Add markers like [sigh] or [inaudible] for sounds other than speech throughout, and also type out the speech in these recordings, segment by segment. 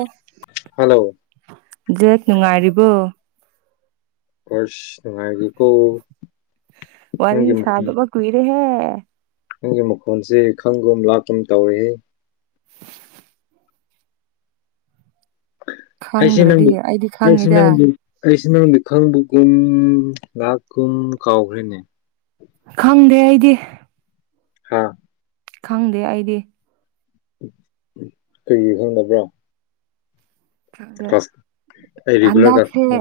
ꯑꯣ ꯍꯜꯂꯣ ꯖꯦꯠ ꯅꯨꯡꯉꯥꯏꯔꯤꯕꯣ ꯈꯁ ꯋꯥꯔꯤ ꯅꯪꯒꯤ ꯃꯈꯣꯟ ꯁꯥꯗꯕ ꯀꯨꯏꯔꯦꯍꯦ ꯅꯪꯒꯤ ꯃꯈꯣꯟꯁꯤ ꯈꯪꯒꯨꯝ ꯂꯥꯛꯞꯀꯨꯝ ꯇꯧꯔꯦ ꯑꯩꯁꯤ ꯈꯪꯗ꯭ꯔꯗꯤ ꯅꯪꯗꯤ ꯑꯩꯗꯤ ꯑꯩꯁꯤ ꯈꯪꯉꯤꯗ ꯅꯪꯗꯤ ꯑꯩꯁ ꯅꯪ ꯃꯤ ꯈꯪꯕꯒꯨꯝ ꯂꯥꯛꯀꯨꯝ ꯀꯥꯎꯈ꯭ꯔꯦꯅꯦ ꯈꯪꯗꯦ ꯑꯩꯗꯤ ꯍꯥ ꯈꯪꯗꯦ ꯑꯩꯗꯤ ꯀꯩꯒꯤ ꯈꯪꯕ꯭ꯔꯣ ꯑꯝ ꯑꯩ ꯔꯤꯒꯨꯂꯔ ꯍꯟꯗꯛꯁꯦ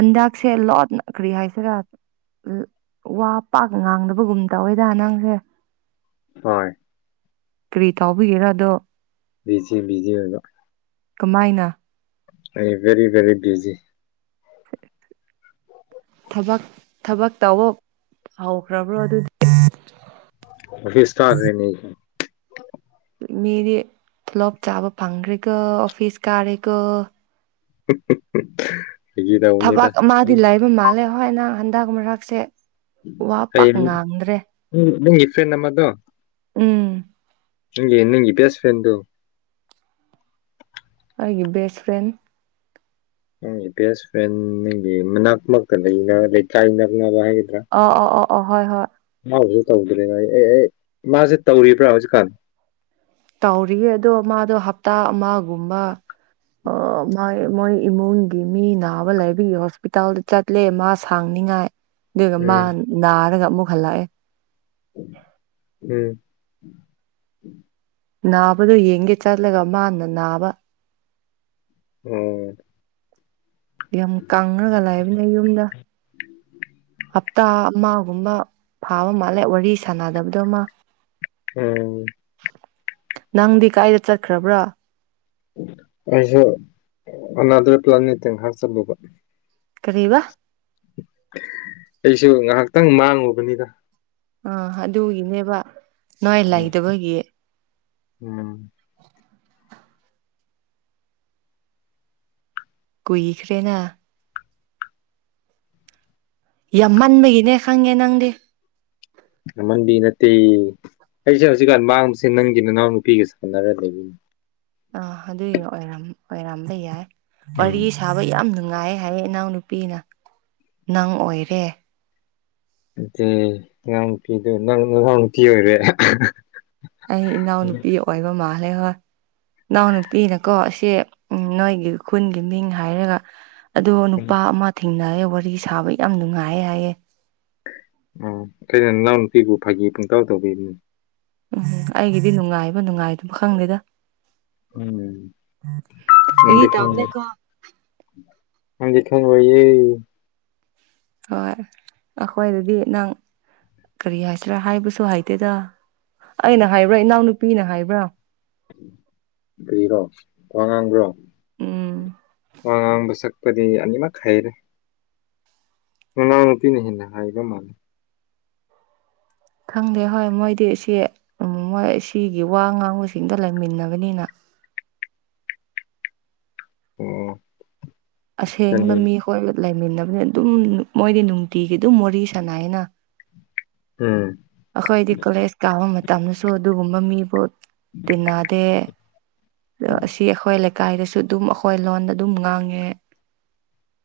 ꯍꯟꯗꯛꯁꯦ ꯂꯣꯠꯅ ꯀꯔꯤ ꯍꯥꯏꯁꯤꯔ ꯋꯥ ꯄꯥꯛ ꯉꯥꯡꯗꯕꯒꯨꯝ ꯇꯧꯋꯦꯗ ꯅꯪꯁꯦ ꯍꯣꯏ ꯀꯔꯤ ꯇꯥꯎꯕꯤꯒꯦꯔꯣ ꯑꯗꯣ ꯕꯤꯗꯤ ꯕꯤꯗꯤ ꯑꯣꯏꯕ ꯀꯃꯥꯏꯅ ꯑꯩ ꯕꯦꯔꯤ ꯕꯦꯔꯤ ꯕꯤꯖꯤ ꯊꯕꯛ ꯊꯕꯛ ꯇꯧꯕ ꯍꯧꯈ꯭ꯔꯕ꯭ꯔꯣ ꯑꯗꯨ ꯑꯣꯐꯤꯁ ꯇꯈꯔꯦꯅꯦ ꯃꯦꯗꯤ ꯇꯣꯂꯣꯞ ꯆꯥꯕ ꯐꯪꯈ꯭ꯔꯦꯀꯣ ꯑꯣꯐꯤꯁ ꯀꯥꯔꯦꯀꯣ [unintelligible] ꯇꯧꯕꯅꯤꯗ ꯊꯕꯛ ꯑꯃꯗꯤ ꯂꯩꯕ ꯃꯥꯜꯂꯦ ꯍꯣꯏ ꯅꯪ ꯍꯟꯗꯛ ꯃꯔꯛꯁꯦ ꯋꯥ ꯄꯥꯛ ꯉꯥꯡꯗ꯭ꯔꯦ ꯎꯝ ꯅꯪꯒꯤ ꯅꯃꯗꯣ ꯎꯝ ꯅꯪꯒꯤ ꯕꯦꯁ ꯁ꯭ꯔꯦꯟ ꯗꯨ ꯑꯩꯒꯤ ꯕꯦꯁ ꯐ꯭ꯔꯦꯟ ꯅꯪꯒꯤ ꯕꯦꯁ ꯐ꯭ꯔꯦꯟ ꯅꯪꯒꯤ ꯃꯅꯥꯛꯃꯛꯇ ꯂꯩꯀꯥꯢ ꯅꯛꯅꯕ ꯍꯥꯏꯒꯗ꯭ꯔꯥ ꯑꯣ ꯑꯣ ꯑꯣ ꯑꯣ ꯍꯣꯏ ꯍꯣꯏ ꯃꯥꯕꯨꯁꯨ ꯇꯧꯗ꯭ꯔꯔꯤꯅ ꯑꯩ ꯑꯦ ꯃꯥꯖꯤ ꯇꯧꯔꯤꯕ꯭ꯔꯥ ꯍꯧꯖꯤꯛꯀꯥꯟ ꯇꯧꯔꯤꯌꯦ ꯑꯗꯣ ꯃꯥꯗꯣ ꯍꯞꯇꯥ ꯑꯃꯒꯨꯝꯕ ꯑ ꯃꯥꯢ ꯃꯣꯏ ꯏꯃꯨꯡꯒꯤ ꯃꯤ ꯅꯥꯕ ꯂꯩꯕꯤꯒꯤ ꯍꯣꯁꯄꯤꯇꯥꯜꯗ ꯆꯠ ꯂꯦ ꯃꯥ ꯁꯥꯡꯅꯤꯉꯥꯏ ꯑꯗꯨꯒ ꯃꯥ ꯎꯝ ꯅꯥꯔꯒ ꯑꯃꯨꯛ ꯍꯜꯂꯛꯑꯦ ꯎꯝ ꯅꯥꯕꯗꯣ ꯌꯦꯡꯒꯦ ꯆꯠꯂꯒ ꯃꯥꯅ ꯅꯥꯕ ꯎꯝ ꯌꯥꯝ ꯀꯥꯡꯉꯒ ꯂꯩꯕꯅꯦ ꯌꯨꯝꯗ ꯍꯞꯇꯥ ꯑꯃꯒꯨꯝꯕ ꯐꯥꯕ ꯃꯥꯜꯂꯦ ꯋꯥꯔꯤ ꯁꯥꯟꯅꯗꯕꯗꯣ ꯃꯥ ꯎꯝ ꯅꯪꯗꯤ ꯀꯥꯏꯗ ꯆꯠꯈ꯭ꯔꯕ꯭ꯔꯥ ꯑꯩꯁꯨ ꯑꯅꯥꯗ꯭ꯔ ꯄ꯭ꯂꯥꯟꯅꯦꯠꯇ ꯉꯥꯏꯍꯥꯛ ꯆꯠꯂꯨꯕ ꯀꯔꯤꯕ ꯑꯩꯁꯨ ꯉꯥꯏꯍꯥꯛꯇꯪ ꯃꯥꯡꯉꯨꯕꯅꯤꯗ ꯑ ꯑꯗꯨꯒꯤꯅꯦꯕ ꯅꯣꯏ ꯎꯝ ꯂꯩꯇꯕꯒꯤ ꯎꯝ ꯀꯨꯏꯈ꯭ꯔꯦꯅ ꯌꯥꯝꯃꯟꯕꯒꯤꯅꯦ ꯈꯪꯉꯦ ꯅꯪꯗꯤ ꯃꯃꯟꯗꯤ ꯅꯠꯇꯦ ꯑꯩꯁꯦ ꯍꯧꯖꯤꯛꯀꯥꯟ ꯃꯥꯡꯕꯁꯦ ꯅꯪꯒꯤ ꯅꯅꯥꯎ ꯅꯨꯄꯤꯒ ꯁꯥꯟꯅꯔ ꯂꯩꯕꯅꯦ ꯑ ꯑꯗꯨꯏ ꯑꯣꯏꯔꯝ ꯑꯣꯏꯔꯝꯕ ꯌꯥꯏ ꯎꯝ ꯋꯥꯔꯤ ꯁꯥꯕ ꯌꯥꯝ ꯅꯨꯡꯉꯥꯏ ꯍꯥꯏꯌꯦ ꯅꯅꯥꯎ ꯅꯨꯄꯤꯅ ꯅꯪ ꯑꯣꯏꯔꯦ ꯑꯉꯥꯡ ꯅꯨꯄꯤꯗꯣ ꯅꯪ ꯅꯅꯥꯎ ꯅꯨꯄꯤ ꯑꯣꯏꯔꯦ ꯑꯩ ꯎꯝ ꯏꯅꯥꯎꯅꯨꯄꯤ ꯑꯣꯏꯕ ꯃꯥꯜꯂꯦ ꯍꯣꯏ ꯏꯅꯥꯎꯅꯨꯄꯤꯅꯀꯣ ꯁꯤ ꯅꯣꯏꯒꯤ ꯈꯨꯟꯒꯤ ꯃꯤꯡ ꯍꯥꯏꯔꯒ ꯑꯗꯣ ꯅꯨꯄꯥ ꯑꯃ ꯊꯦꯡꯅꯑꯦ ꯋꯥꯔꯤ ꯁꯥꯕ ꯌꯥꯝ ꯅꯨꯡꯉꯥꯏ ꯍꯥꯏꯌꯦ ꯎ ꯀꯩꯅ ꯏꯅꯥꯎ ꯅꯨꯄꯤꯕꯨ ꯐꯥꯒꯤ ꯄꯨꯡꯇꯧ ꯇꯧꯕꯤꯕꯅꯤ ꯎꯝ ꯑꯩꯒꯤꯗꯤ ꯅꯨꯡꯉꯥꯏꯕ ꯅꯨꯡꯉꯥꯏꯗꯨꯃ ꯈꯪꯗꯦꯗ ꯎꯝ ꯐꯥꯒꯤ [inaudible] ꯇꯧꯕꯅꯦꯀꯣ ꯅꯪꯗꯤ ꯈꯡꯉꯔꯣꯏꯌꯦ ꯍꯣꯏ ꯑꯩꯈꯣꯏꯗꯗꯤ ꯅꯪ ꯀꯔꯤ ꯍꯥꯏꯁꯤꯔꯥ ꯍꯥꯏꯕꯁꯨ ꯍꯩꯇꯦꯗ ꯑꯩꯅ ꯍꯥꯏꯕ꯭ꯔꯥ ꯏꯅꯥꯎꯅꯨꯄꯤꯅ ꯍꯥꯏꯕ꯭ꯔꯥ ꯀꯔꯤꯔꯣ ꯋꯥꯉꯥꯡꯕ꯭ꯔꯣ ꯎꯝ ꯋꯥꯉꯥꯡꯕ ꯁꯛꯄꯗꯤ ꯑꯅꯤꯃꯛ ꯍꯩꯔꯦ ꯅꯅꯥꯎ ꯅꯨꯄꯤꯅ ꯍꯦꯟꯅ ꯍꯩꯕ ꯃꯥꯜꯂꯦ ꯈꯪꯗꯦ ꯍꯣꯏ ꯃꯣꯏꯗꯤ ꯁꯤ ꯃꯣꯏ ꯁꯤꯒꯤ ꯋꯥ ꯉꯥꯡꯕꯁꯤꯡꯗ ꯂꯩꯃꯤꯟꯅꯕꯅꯤꯅ ꯑꯣ ꯑꯁꯦꯡꯕ ꯀꯔꯤ ꯃꯤꯈꯣꯏ ꯂꯩꯃꯤꯟꯅꯕꯅꯤ ꯑꯗꯨꯝ ꯃꯣꯏꯗꯤ ꯅꯨꯡꯇꯤꯒꯤ ꯑꯗꯨꯝ ꯋꯤꯔꯤ ꯁꯥꯟꯅꯩꯅ ꯎꯝ ꯑꯩꯈꯣꯏꯗꯤ ꯀꯣꯂꯦꯖ ꯀꯥꯕ ꯃꯇꯝꯗꯁꯨ ꯑꯗꯨꯒꯨꯝꯕ ꯃꯤꯕꯨ ꯇꯤꯟꯅꯗꯦ ꯑꯗꯣ ꯑꯁꯤ ꯑꯩꯈꯣꯏ ꯂꯩꯀꯥꯏꯗꯁꯨ ꯑꯗꯨꯝ ꯑꯩꯈꯣꯏ ꯂꯣꯟꯗ ꯑꯗꯨꯝ ꯉꯥꯡꯉꯦ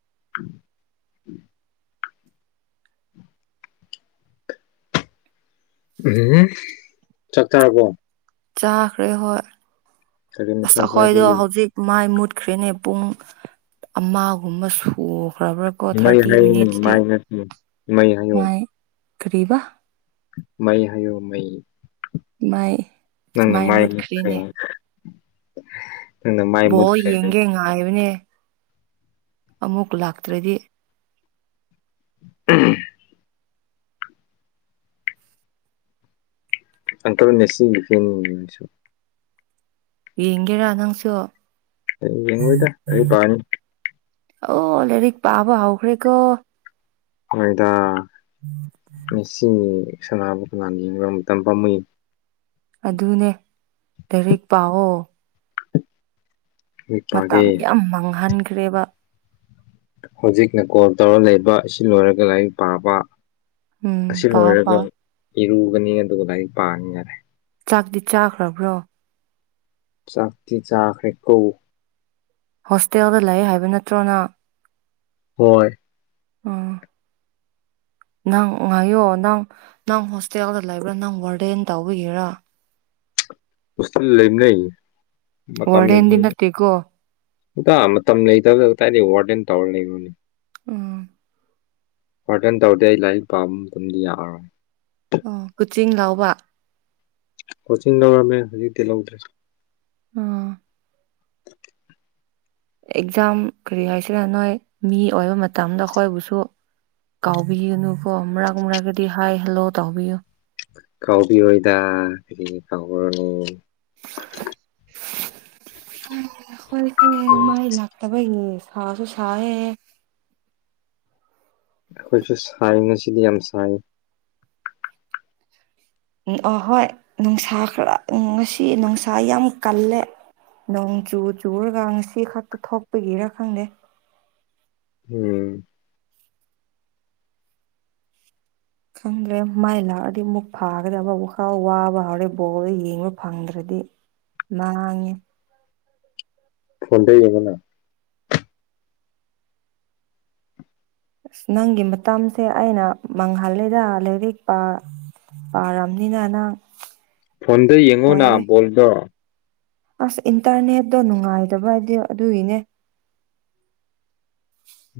[unintelligible] ꯎꯝ ꯆꯥꯛ ꯆꯥꯔꯕꯣ ꯆꯥꯈ꯭ꯔꯦ ꯍꯣꯏ ꯀꯔꯤ ꯃꯊꯦꯜ ꯆꯥꯒꯦ ꯑꯈꯣꯏꯗꯣ ꯍꯧꯖꯤꯛ ꯃꯥꯏ ꯃꯨꯠꯈ꯭ꯔꯦꯅꯦ ꯄꯨꯡ ꯑꯃꯒꯨꯝꯕ ꯁꯨꯈ꯭ꯔꯕ꯭ꯔꯥ ꯀꯣ ꯃꯩ ꯊꯥꯔꯇꯤ ꯍꯥꯏꯌꯨꯅꯦ ꯃꯤꯅꯤꯠꯁꯇꯦ ꯃꯥꯏ ꯅꯠꯇꯦ ꯃꯩ ꯀꯔꯤꯕ ꯃꯩ ꯍꯥꯏꯌꯣ ꯃꯩ ꯃꯩ ꯅꯪꯅ ꯃꯥꯏꯈ ꯕꯣ ꯌꯦꯡꯒꯦ ꯉꯥꯏꯕꯅꯦ ꯑꯃꯨꯛ ꯂꯥꯛꯇ꯭ꯔꯗꯤ ꯑꯥ ꯑꯇ ꯅꯁꯤ ꯌꯦꯡꯒꯦꯔꯥ ꯅꯪꯁꯨ ꯑꯩ ꯌꯦꯡ ꯑꯣꯏꯣꯏꯗ ꯑꯗꯨꯗꯤ ꯄꯅꯤ ꯑꯣ ꯑ ꯂꯔꯤꯛ ꯄꯥꯕ ꯍꯥꯥꯎꯈ꯭ꯔꯦꯀꯣ ꯃꯣꯏꯗ ꯉꯆ ꯁꯅꯥꯅꯕ ꯀꯅꯥ ꯌꯦꯕ ꯃꯇꯝ ꯄꯥꯝꯃꯏ ꯑꯗꯨꯅꯦ ꯂꯥꯏꯔꯤꯛ ꯄꯥꯛꯑꯣ ꯂꯥꯏꯔꯤꯛ ꯄꯥꯒꯦ ꯃꯇꯝ ꯌꯥꯝ ꯃꯥꯡꯍꯟꯈ꯭ꯔꯦꯕi ꯍꯧꯖꯤꯛꯅ ꯀꯣꯜ ꯇꯧꯔ ꯂꯩꯕ ꯑꯁꯤ ꯂꯣꯏꯔꯒ ꯂꯥꯏꯔꯤꯛ ꯄꯥꯕ ꯎꯝ ꯑꯁꯤ ꯄꯥꯎ ꯂꯣꯏꯔꯒ ꯄꯥꯎ ꯏꯔꯨꯒꯅꯤ ꯑꯗꯨꯒ ꯂꯥꯏꯔꯤꯛ ꯄꯥꯅꯤ ꯌꯥꯔꯦ ꯆꯥꯛꯇꯤ ꯆꯥꯈ꯭ꯔꯕ꯭ꯔꯣ ꯆꯥꯇꯤ ꯆꯈ꯭ꯔꯦ ꯀꯧꯕ ꯍꯣꯁꯇꯦꯜꯗ ꯂꯩ ꯍꯥꯏꯕ ꯅꯠꯇ꯭ꯔꯣꯅ ꯍꯣꯏ ꯑꯥ ꯅꯪ ꯉꯥꯏꯌꯣ ꯅꯪ ꯅꯪ ꯍꯣꯁꯇꯦꯜꯗ ꯂꯩꯕ꯭ꯔꯥ ꯅꯪ ꯕꯔꯗꯦꯟ ꯇꯧꯕꯤꯒꯦꯔꯥ ꯍꯣꯁꯇꯦꯜ ꯂꯩꯃꯤꯅꯩ ꯃꯇꯝ ꯂꯩ ꯋꯥꯔꯗꯦꯟꯗꯤ ꯅꯠꯇꯦꯀꯣ ꯃꯇꯝ ꯂꯩꯇꯕꯗꯗꯥꯥꯏꯗꯤ ꯋꯥꯔꯗꯦꯟ ꯇꯧꯔ ꯂꯩꯕꯣꯅꯦ ꯎꯝ ꯋꯥꯔꯗꯟ ꯇꯧꯗꯦ ꯑꯩ ꯂꯥꯏꯔꯤꯛ ꯄꯥꯕ ꯑꯗꯨꯝꯗꯤ ꯌꯥꯛꯑꯔꯣꯏ ꯑꯣ ꯀꯨꯆꯤꯡ ꯂꯥꯎꯕ ꯀꯣꯆꯤꯡ ꯂꯧꯔꯃꯦ ꯍꯧꯖꯤꯛꯇꯤ ꯂꯧꯗ꯭ꯔꯦ ꯎꯝ ꯑꯦꯛꯖꯥꯝ ꯀꯔꯤ ꯍꯥꯏꯁꯤꯅ ꯅꯣꯏ ꯃꯤ ꯑꯣꯏꯕ ꯃꯇꯝꯗ ꯑꯩꯈꯣꯏꯕꯨꯁꯨ ꯀꯥꯎꯕꯤꯌꯨꯅꯨꯀꯣ ꯑꯃꯨꯔꯛ ꯃꯨꯔꯛꯒꯗꯤ ꯍꯥꯏ ꯍꯜꯂꯣ ꯇꯥꯎꯕꯤꯌꯨ ꯀꯥꯎꯕꯤ ꯍꯣꯏꯗ ꯑꯗꯒꯤ ꯀꯥꯎꯔꯅꯤ ꯍꯣꯏꯦ ꯃꯥꯏ ꯂꯥꯛ ꯇꯕ ꯁꯥꯁꯨ ꯁꯥꯦꯌꯦ ꯑꯩꯈꯣꯏꯁꯨ ꯁꯥꯏꯅꯁꯤꯗꯤ ꯌꯥꯝ ꯁꯥꯏ ꯑꯍꯣꯏ ꯅꯨꯡꯁꯥ ꯈꯔ ꯉꯁꯤ ꯅꯨꯡꯁꯥ ꯌꯥꯝ ꯀꯜꯂꯦ ꯅꯣꯡ ꯆꯨ ꯆꯨꯔꯒ ꯉꯁꯤ ꯈꯛꯇ ꯊꯣꯛꯄꯒꯤꯔ ꯈꯪꯗꯦ ꯎꯝ ꯈꯪꯗ꯭ꯔꯦ ꯃꯥꯏ ꯂꯥꯛꯑꯗꯤ ꯑꯃꯨꯛ ꯐꯥꯒꯗꯗꯤ ꯑꯕꯕ ꯈꯥꯎ ꯋꯥꯕ ꯍꯧꯥꯎꯔꯦ ꯕꯣꯜꯗ ꯌꯦꯡꯕ ꯐꯪꯗ꯭ꯔꯗꯤ ꯃꯥꯥꯡ ꯐꯣꯟ ꯇ ꯌꯦꯡꯉꯅ ꯑꯁ ꯅꯪꯒꯤ ꯃꯇꯝꯁꯦ ꯑꯩꯅ ꯃꯥꯡꯍꯜꯜꯂꯤꯗ ꯂꯔꯛꯄ ꯑꯔꯝꯅꯤꯅꯅ ꯐꯣꯟꯗ ꯌꯦꯡꯉꯨꯅ ꯕꯣꯜꯗꯣ ꯑꯁ ꯏꯟꯇꯔꯅꯦꯠꯇꯣ ꯅꯨꯡꯉꯥꯏꯗꯕ ꯍꯥꯏꯗꯤ ꯑꯗꯨꯒꯤꯅꯦ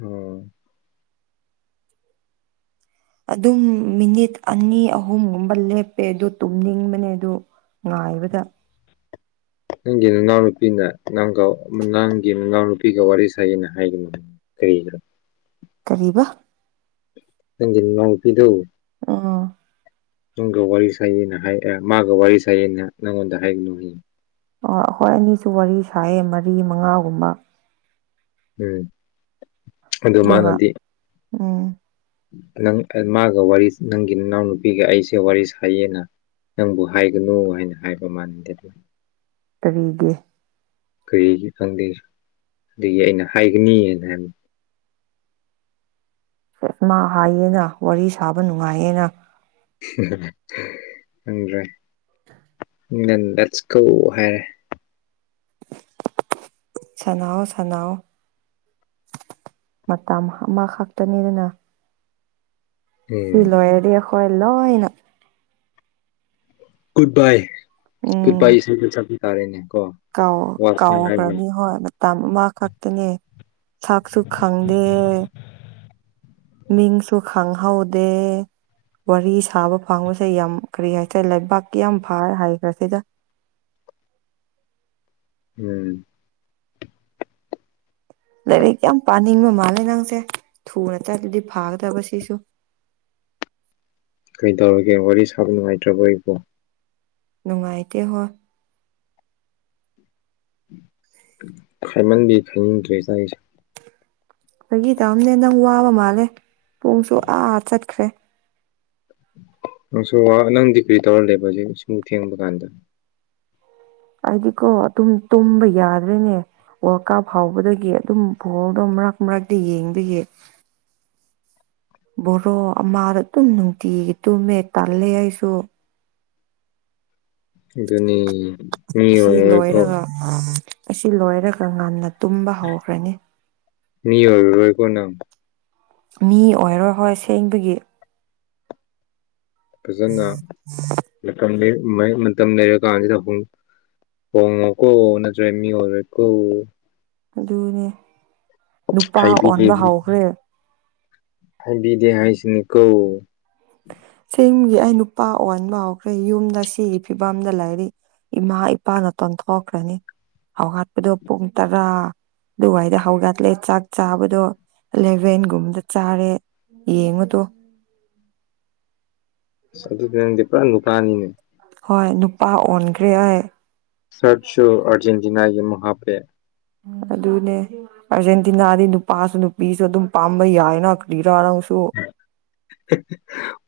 ꯎꯝ ꯑꯗꯨꯝ ꯃꯤꯅꯤꯠ ꯑꯅꯤ ꯑꯍꯨꯝꯒꯨꯝꯕ ꯂꯦꯞꯄꯦ ꯑꯗꯨ ꯇꯨꯝꯅꯤꯡꯕꯅꯦ ꯑꯗꯨ ꯉꯥꯏꯕꯗ ꯅꯪꯒꯤ ꯅꯅꯥꯎꯅꯨꯄꯤꯅ ꯅꯪꯒ ꯅꯪꯒꯤ ꯅꯅꯥꯎꯅꯨꯄꯤꯒ ꯋꯥꯔꯤ ꯁꯌꯦꯅ ꯍꯥꯏꯒꯅꯨ ꯀꯔꯤꯔ ꯀꯔꯤꯕ ꯁꯪꯒꯤꯤꯟꯅꯨꯡꯄꯤꯗꯨꯧ ꯑ ꯅꯨꯝꯒ ꯋꯥꯔꯤꯔꯤ ꯁꯥꯏꯅꯍ ꯃ ꯃꯥꯒꯧ ꯋꯥꯔꯤꯔꯤ ꯁꯌꯦꯅ ꯅꯪꯣꯟꯗ ꯍ ꯍꯥꯏ ꯅꯨꯡ ꯑꯣ ꯑꯈꯣꯏ ꯑꯅꯤꯁꯨ ꯋꯥꯔꯤ ꯁꯥꯏꯌꯦ ꯃꯔꯤ ꯃꯉꯥꯒꯨꯝꯕ ꯎꯝ ꯑꯗꯨ ꯗꯨꯒ ꯃꯥꯅꯗꯤ ꯎꯝ ꯅꯪ ꯃꯥꯒ ꯋꯥꯔꯤ ꯅꯪꯒꯤ ꯏꯅꯥꯎꯅꯨꯄꯤꯒ ꯑꯩꯁꯦ ꯋꯥꯔꯤ ꯁꯥꯏꯌꯦꯅ ꯅꯪꯕꯨ ꯍꯥꯏꯒꯅꯨ ꯍꯥꯏꯅ ꯍꯥꯏꯕ ꯃꯥꯅꯗꯤ ꯀꯔꯤꯒꯤ ꯀꯔꯤꯒꯤ ꯈꯪꯗꯦ ꯑꯩꯁꯨ ꯑꯗꯒꯤ ꯑꯩꯅ ꯍꯥꯏꯒꯅꯤꯅ ꯍꯥꯏꯕ ꯃꯥ ꯍꯥꯏꯌꯦꯅ ꯋꯥꯔꯤ ꯁꯥꯕ ꯅꯨꯡꯉꯥꯏꯌꯦꯅ ꯍꯥ ꯍꯥ ꯈꯪꯗꯔꯦ ꯎ ꯅ ꯗꯦꯠꯁ ꯀꯣ ꯍꯥꯏꯔꯦ ꯁꯅꯥꯎ ꯁꯅꯥꯎ ꯃꯇꯝ ꯑꯃꯈꯛꯇꯅꯤꯗꯅ ꯎꯝ ꯁꯤꯂꯣꯏꯔꯗꯤ ꯑꯈꯣꯏ ꯂꯣꯏꯅ ꯒꯨꯠ ꯕꯥꯏ ꯒꯨꯠ ꯎꯝ ꯕꯥꯏ ꯏꯁꯩꯗ ꯆꯠꯄꯤ ꯇꯥꯔꯦꯅꯦ ꯀꯣ ꯀꯥꯎ ꯀꯥꯎ ꯋꯥꯁꯅ ꯍꯥꯏꯕ ꯈꯔꯥꯅꯤ ꯍꯣꯏ ꯃꯠ ꯇꯝ ꯑꯃ ꯈꯛꯇꯅꯦ ꯁꯛꯁꯨ ꯈꯪꯗꯦ ꯃꯤꯡꯁꯨ ꯈꯪꯍꯧꯗꯦ ꯋꯥꯔꯤ ꯁꯥꯕ ꯐꯪꯕꯁꯦ ꯌꯥꯝ ꯀꯔꯤ ꯍꯥꯏꯇꯥꯔꯦ ꯂꯩꯕꯥꯛ ꯌꯥꯝ ꯐꯔꯦ ꯍꯥꯏꯈ꯭ꯔꯁꯤꯗ ꯎꯝ ꯂꯥꯏꯔꯤꯛ ꯌꯥꯝ ꯄꯥꯅꯤꯡꯕ ꯃꯥꯜꯂꯦ ꯅꯪꯁꯦ ꯊꯨꯅ ꯆꯠꯂꯗꯤ ꯐꯥꯒꯗꯕ ꯁꯤꯁꯨ ꯀꯩꯗꯧꯔꯒꯦ ꯋꯥꯔꯤ ꯁꯥꯕ ꯅꯨꯡꯉꯥꯏꯇ꯭ꯔꯕ ꯑꯩꯕꯨ ꯅꯨꯡꯉꯥꯏꯇꯦ ꯍꯣꯏ ꯈꯥꯏꯃꯟꯕꯤ ꯈꯪꯗꯔ꯭ꯦꯗꯥ ꯑꯩꯁꯨ ꯑꯩꯒꯤ ꯇꯥꯝꯅꯦ ꯅꯪ ꯋꯥꯕ ꯃꯥꯜꯂꯦ ꯄꯨꯡꯁꯨ ꯑꯥ ꯆꯠꯈ꯭ꯔꯦ ꯅꯪꯁꯨ ꯋꯥꯕ ꯅꯪꯗꯤ ꯀ꯭ꯔꯤ ꯇꯧꯔꯂꯦꯕ ꯍꯧꯖꯤꯛ ꯁꯨꯝ ꯊꯦꯡꯕ ꯀꯥꯟꯗ ꯍꯥꯏꯗꯤꯀꯣ ꯑꯗꯨꯝ ꯇꯨꯝꯕ ꯌꯥꯗ꯭ꯔꯦꯅꯦ ꯋꯥꯔꯜ ꯀꯥꯞ ꯍꯧꯕꯗꯒꯤ ꯑꯗꯨꯝ ꯐꯣꯜꯗꯣ ꯃꯔꯛ ꯃꯔꯛꯇꯤ ꯌꯦꯡꯕꯤꯒꯤ ꯕꯣꯔꯣ ꯑꯃꯗ ꯑꯗꯨꯝ ꯅꯨꯡꯇꯤꯒꯤ ꯇꯨꯝꯃꯦ ꯇꯜꯂꯦ ꯑꯩꯁꯨ ꯑꯗꯨꯅꯤ ꯃꯤ ꯑꯣꯏꯔꯣꯏꯀꯣ ꯑꯥ ꯑꯁꯤ ꯂꯣꯏꯔꯒ ꯉꯟꯅ ꯇꯨꯝꯕ ꯍꯧꯈ꯭ꯔꯅꯤ ꯃꯤ ꯑꯣꯏꯔꯔꯣꯏꯀꯣ ꯅꯪ ꯃꯤ ꯑꯣꯏꯔꯔꯣꯏ ꯍꯣꯏ ꯁꯦꯡꯕꯒꯤ ꯐꯖꯅ ꯃꯥꯇꯝ ꯂꯦꯟ ꯃꯩ ꯃꯠ ꯇꯝ ꯂꯩꯔꯀꯥꯟꯁꯤꯗ ꯍꯣꯡ ꯍꯣꯡꯉꯣꯀꯣ ꯅꯠꯇ꯭ꯔ ꯃꯤ ꯑꯣꯏꯔꯦꯏꯀꯣ ꯑꯗꯨꯅꯦ ꯅꯨꯄꯥ ꯍꯥꯏꯕꯤꯗꯦ ꯑꯣꯟꯕ ꯍꯧꯈ꯭ꯔꯦ ꯍꯥꯏꯕꯤꯗꯦ ꯍꯥꯏꯁꯤꯅꯤ ꯀꯣ ꯆꯤꯟꯒꯤ ꯑꯩ ꯅꯨꯄꯥ ꯑꯣꯟꯕ ꯍꯧꯈ꯭ꯔꯦ ꯌꯨꯝꯗ ꯁꯤꯒꯤ ꯐꯤꯕꯝꯗ ꯂꯩꯔꯤ ꯏꯃꯥ ꯏꯄꯥꯅꯥ ꯇꯟꯊꯣꯛꯈ꯭ꯔꯅꯤ ꯍꯧꯍꯠꯄꯗꯣ ꯄꯨꯡ ꯇꯔꯥ ꯑꯗꯨꯋꯥꯏꯗ ꯍꯧꯒꯠꯂꯦ ꯆꯥꯛ ꯆꯥꯕꯗꯣ ꯑꯦꯂꯦꯚꯦꯟꯒꯨꯝꯕꯗ ꯆꯥꯔꯦ ꯌꯦꯡꯉꯨꯇꯨ ꯑꯁ ꯑꯗꯨꯗꯤ ꯅꯪꯗꯤ ꯄꯨꯔ ꯅꯨꯄꯥꯅꯤꯅꯦ ꯍꯣꯏ ꯅꯨꯄꯥ ꯑꯣꯟꯈ꯭ꯔꯦ ꯑꯩ ꯁꯔꯠꯁꯨ ꯑꯔꯖꯦꯟꯇꯤꯅꯥꯒꯤ ꯑꯃ ꯍꯥꯞꯄꯦ ꯑꯗꯨꯅꯦ ꯑꯥꯔꯖꯦꯟꯇꯤꯅꯥꯗꯤ ꯅꯨꯄꯥꯁꯨ ꯅꯨꯄꯤꯁꯨ ꯑꯗꯨꯝ ꯄꯥꯝꯕ ꯌꯥꯏꯅ ꯀ꯭ꯔꯤꯔ ꯅꯪꯁꯨ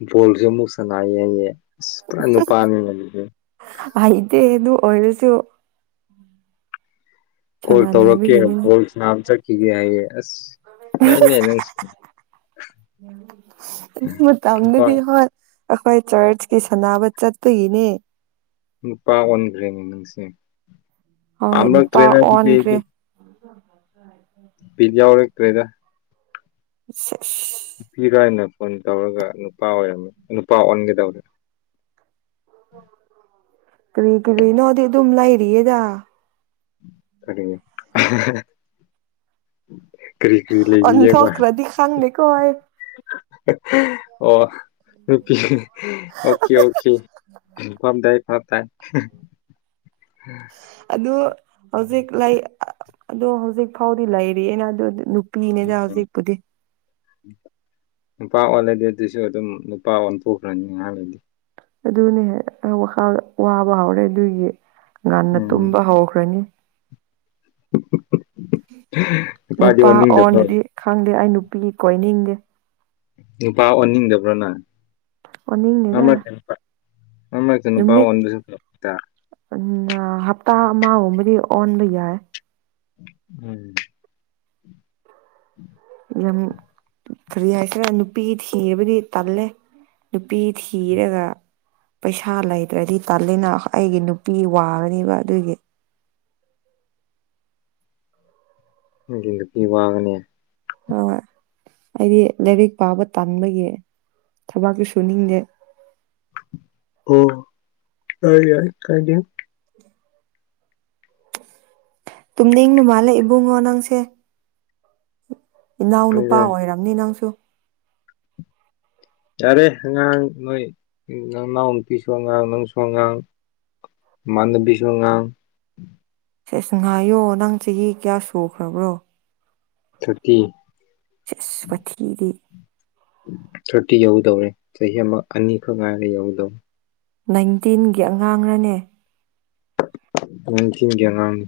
ꯕꯣꯜꯁꯦ ꯑꯃꯨꯛ ꯁꯅꯥꯌꯦꯌꯦ ꯑꯁ ꯄꯨꯔꯥ ꯅꯨꯄꯥꯅꯤ ꯂꯩꯔꯤꯁꯦ ꯍꯩꯇꯦ ꯑꯗꯨ ꯑꯣꯔꯁꯨ ꯀꯣꯜ ꯇꯧꯔꯛꯀꯦ ꯁꯥꯟꯅꯅꯤꯡꯕꯒꯤꯅꯤꯅ ꯕꯣꯜꯁꯅꯕ ꯆꯠꯈꯤꯒꯦ ꯍꯥꯏꯌꯦ ꯑꯁ ꯌꯥꯏꯅꯦ ꯅꯪꯁꯦ ꯑꯗꯨ ꯅꯨꯄꯥ ꯃꯇꯝꯗꯨꯗꯤ ꯍꯣꯏ ꯑꯩꯈꯣꯏ ꯆꯔꯆꯀꯤ ꯁꯥꯟꯅꯕ ꯆꯠꯄꯒꯤꯅꯤ ꯅꯨꯄꯥ ꯑꯣꯟꯈ꯭ꯔꯦꯅꯦ ꯅꯪꯁꯦ ꯍꯣꯏ ꯅꯨꯄꯥ ꯄꯥꯝꯂꯛꯇ꯭ꯔꯦꯅ ꯑꯗꯨꯗꯤ ꯑꯣꯟꯈ꯭ꯔꯦ ꯑꯩꯗꯤ [inaudible] ꯕꯤꯠ ꯌꯥꯎꯔꯛ ꯇ꯭ꯔꯦꯗ [inaudible] ꯅꯨꯄꯤꯔꯥ ꯍꯥꯏꯅ ꯐꯣꯟ ꯇꯧꯔꯒ ꯅꯨꯄꯥ ꯑꯣꯏꯔꯝꯃꯤ ꯅꯨꯄꯥ ꯑꯣꯟꯒꯦꯗꯧꯔꯦ ꯀꯔꯤ ꯀꯔꯤꯅꯣꯗꯤ ꯑꯗꯨꯝ ꯂꯩꯔꯤꯌꯦꯗ ꯀꯔꯤ [unintelligible] ꯀ꯭ꯔꯤ ꯀ꯭ꯔꯤ ꯂꯩꯔꯤꯌꯦꯕ [unintelligible] [unintelligible] ꯑꯣ ꯅꯨꯄꯤ ꯑꯣꯀꯦ ꯑꯣꯀꯦ ꯐꯝꯗꯥꯏ ꯐꯝꯗꯥꯏ ꯑꯗꯨ ꯍꯧꯖꯤꯛ ꯂꯩ ꯑꯗꫭ ꯍꯧꯖꯤꯛ ꯐꯥꯎꯗꯤ ꯂꯩꯔꯤꯌꯦꯅ ꯑꯗꯨ ꯅꯨ ꯄꯤꯅꯦꯗ ꯎꯝ ꯍꯧꯖꯤꯛꯄꯨꯗꯤ ꯅꯨꯄꯥ ꯑꯣꯜꯂꯗꯤ ꯑꯗꯨꯁꯨ ꯑꯗꯨꯝ ꯅꯨꯄꯥ ꯑꯣꯟꯊꯣꯛꯈ꯭ꯔꯅꯤ ꯉꯍꯥꯛ ꯂꯩꯗꯤ ꯑꯗꯨꯅꯦ ꯋꯥꯈ ꯋꯥꯕ ꯍꯧꯔꯦ ꯑꯗꯨꯒꯤ ꯉꯟꯅ ꯎꯝ ꯇꯨꯝꯕ ꯍꯧꯈ꯭ꯔꯅꯤ [unintelligible] ꯅꯨꯄꯥꯗꯤ ꯅꯨꯄꯥ ꯑꫭꯟꯅꯤꯡꯗꯕ꯭ꯔꫭ ꯑꯣꯟꯗꯗꯤ ꯈꯪꯗꯦ ꯑꯩ ꯅꯨꯄꯤꯒꯤ ꯀꯣꯏꯅꯤꯡꯗꯦ ꯅꯨꯄꯥ ꯑꯣꯟꯅꯤꯡꯗꯕ꯭ꯔꯅ ꯑꯣꯟꯅꯤꯡꯗꯦꯗ [unintelligible] ꯅ ꯍꯞꯇꯥ ꯑꯃꯒꯨꯝꯕꯗꯤ ꯑꯣꯟꯕ ꯌꯥꯏ ꯎꯝ ꯌꯥꯝ ꯀꯔꯤ ꯍꯥꯏꯁꯤꯔ ꯅꯨꯄꯤ ꯊꯤꯕꯗꯤ ꯇꯜꯂꯦ ꯅꯨꯄꯤ ꯊꯤꯔꯒ ꯄꯩꯁꯥ ꯂꯩꯇ꯭ꯔꯗꯤ ꯇꯜꯂꯤꯅ ꯑꯩꯒꯤ ꯅꯨꯄꯤ ꯋꯥꯔꯅꯦꯕ ꯑꯗꯨꯒꯤ ꯅꯪꯒꯤ ꯅꯨꯄꯤ ꯋꯥꯒꯅꯦ ꯍꯣꯏ ꯑꯩꯗꯤ ꯂꯥꯏꯔꯤꯛ ꯄꯥꯕ ꯇꯥꯟꯕꯒꯤ ꯊꯕꯥꯛꯇꯨ ꯁꯨꯅꯤꯡꯗꯦ ꯑꯣ ꯌꯥꯏ ꯌꯥꯏ ꯀꯥꯏꯗꯦ ꯇꯨꯝꯅꯤꯡꯕ ꯃꯥꯜꯂꯦ ꯏꯕꯨꯡꯉꯣ ꯅꯪꯁꯦ ꯏꯅꯥꯎ ꯅꯨꯄꯥ ꯑꯩꯔꯣ ꯑꯣꯏꯔꯝꯅꯤ ꯅꯪꯁꯨ ꯌꯥꯔꯦ ꯑꯉꯥꯡ ꯅꯣꯏ ꯅꯪꯅꯥꯎ ꯅꯨꯄꯤꯁꯨ ꯑꯉꯥꯡ ꯅꯪꯁꯨ ꯑꯉꯥꯡ ꯃꯥꯟꯗꯕꯤꯁꯨ ꯑꯉꯥꯡ ꯁꯦꯁ ꯉꯥꯏꯌꯣ ꯅꯪ ꯆꯍꯤ ꯀꯌꯥ ꯁꯨꯈ꯭ꯔꯕ꯭ꯔꯣ ꯊꫪꯇꯤ ꯁꯦꯁ ꯈꯨꯊꯤꯗꯤ ꯊꯥꯔꯇꯤ ꯌꯧꯗꯧꯔꯦ ꯆꯍꯤ ꯑꯃ ꯑꯅꯤꯈꯛ ꯉꯥꯏꯔꯒ ꯌꯧꯗꯧꯔꯦ ꯅꯥꯏꯟꯇꯤꯟꯒꯤ ꯑꯉꯥꯡꯔꯅꯦ ꯅꯥꯏꯟꯇꯤꯒꯤ ꯑꯉꯥꯡꯅꯤ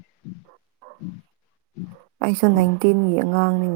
ꯑꯩꯁꯨ ꯅꯥꯏꯟꯇꯤꯟꯒꯤ ꯑꯉꯥꯡꯅꯤ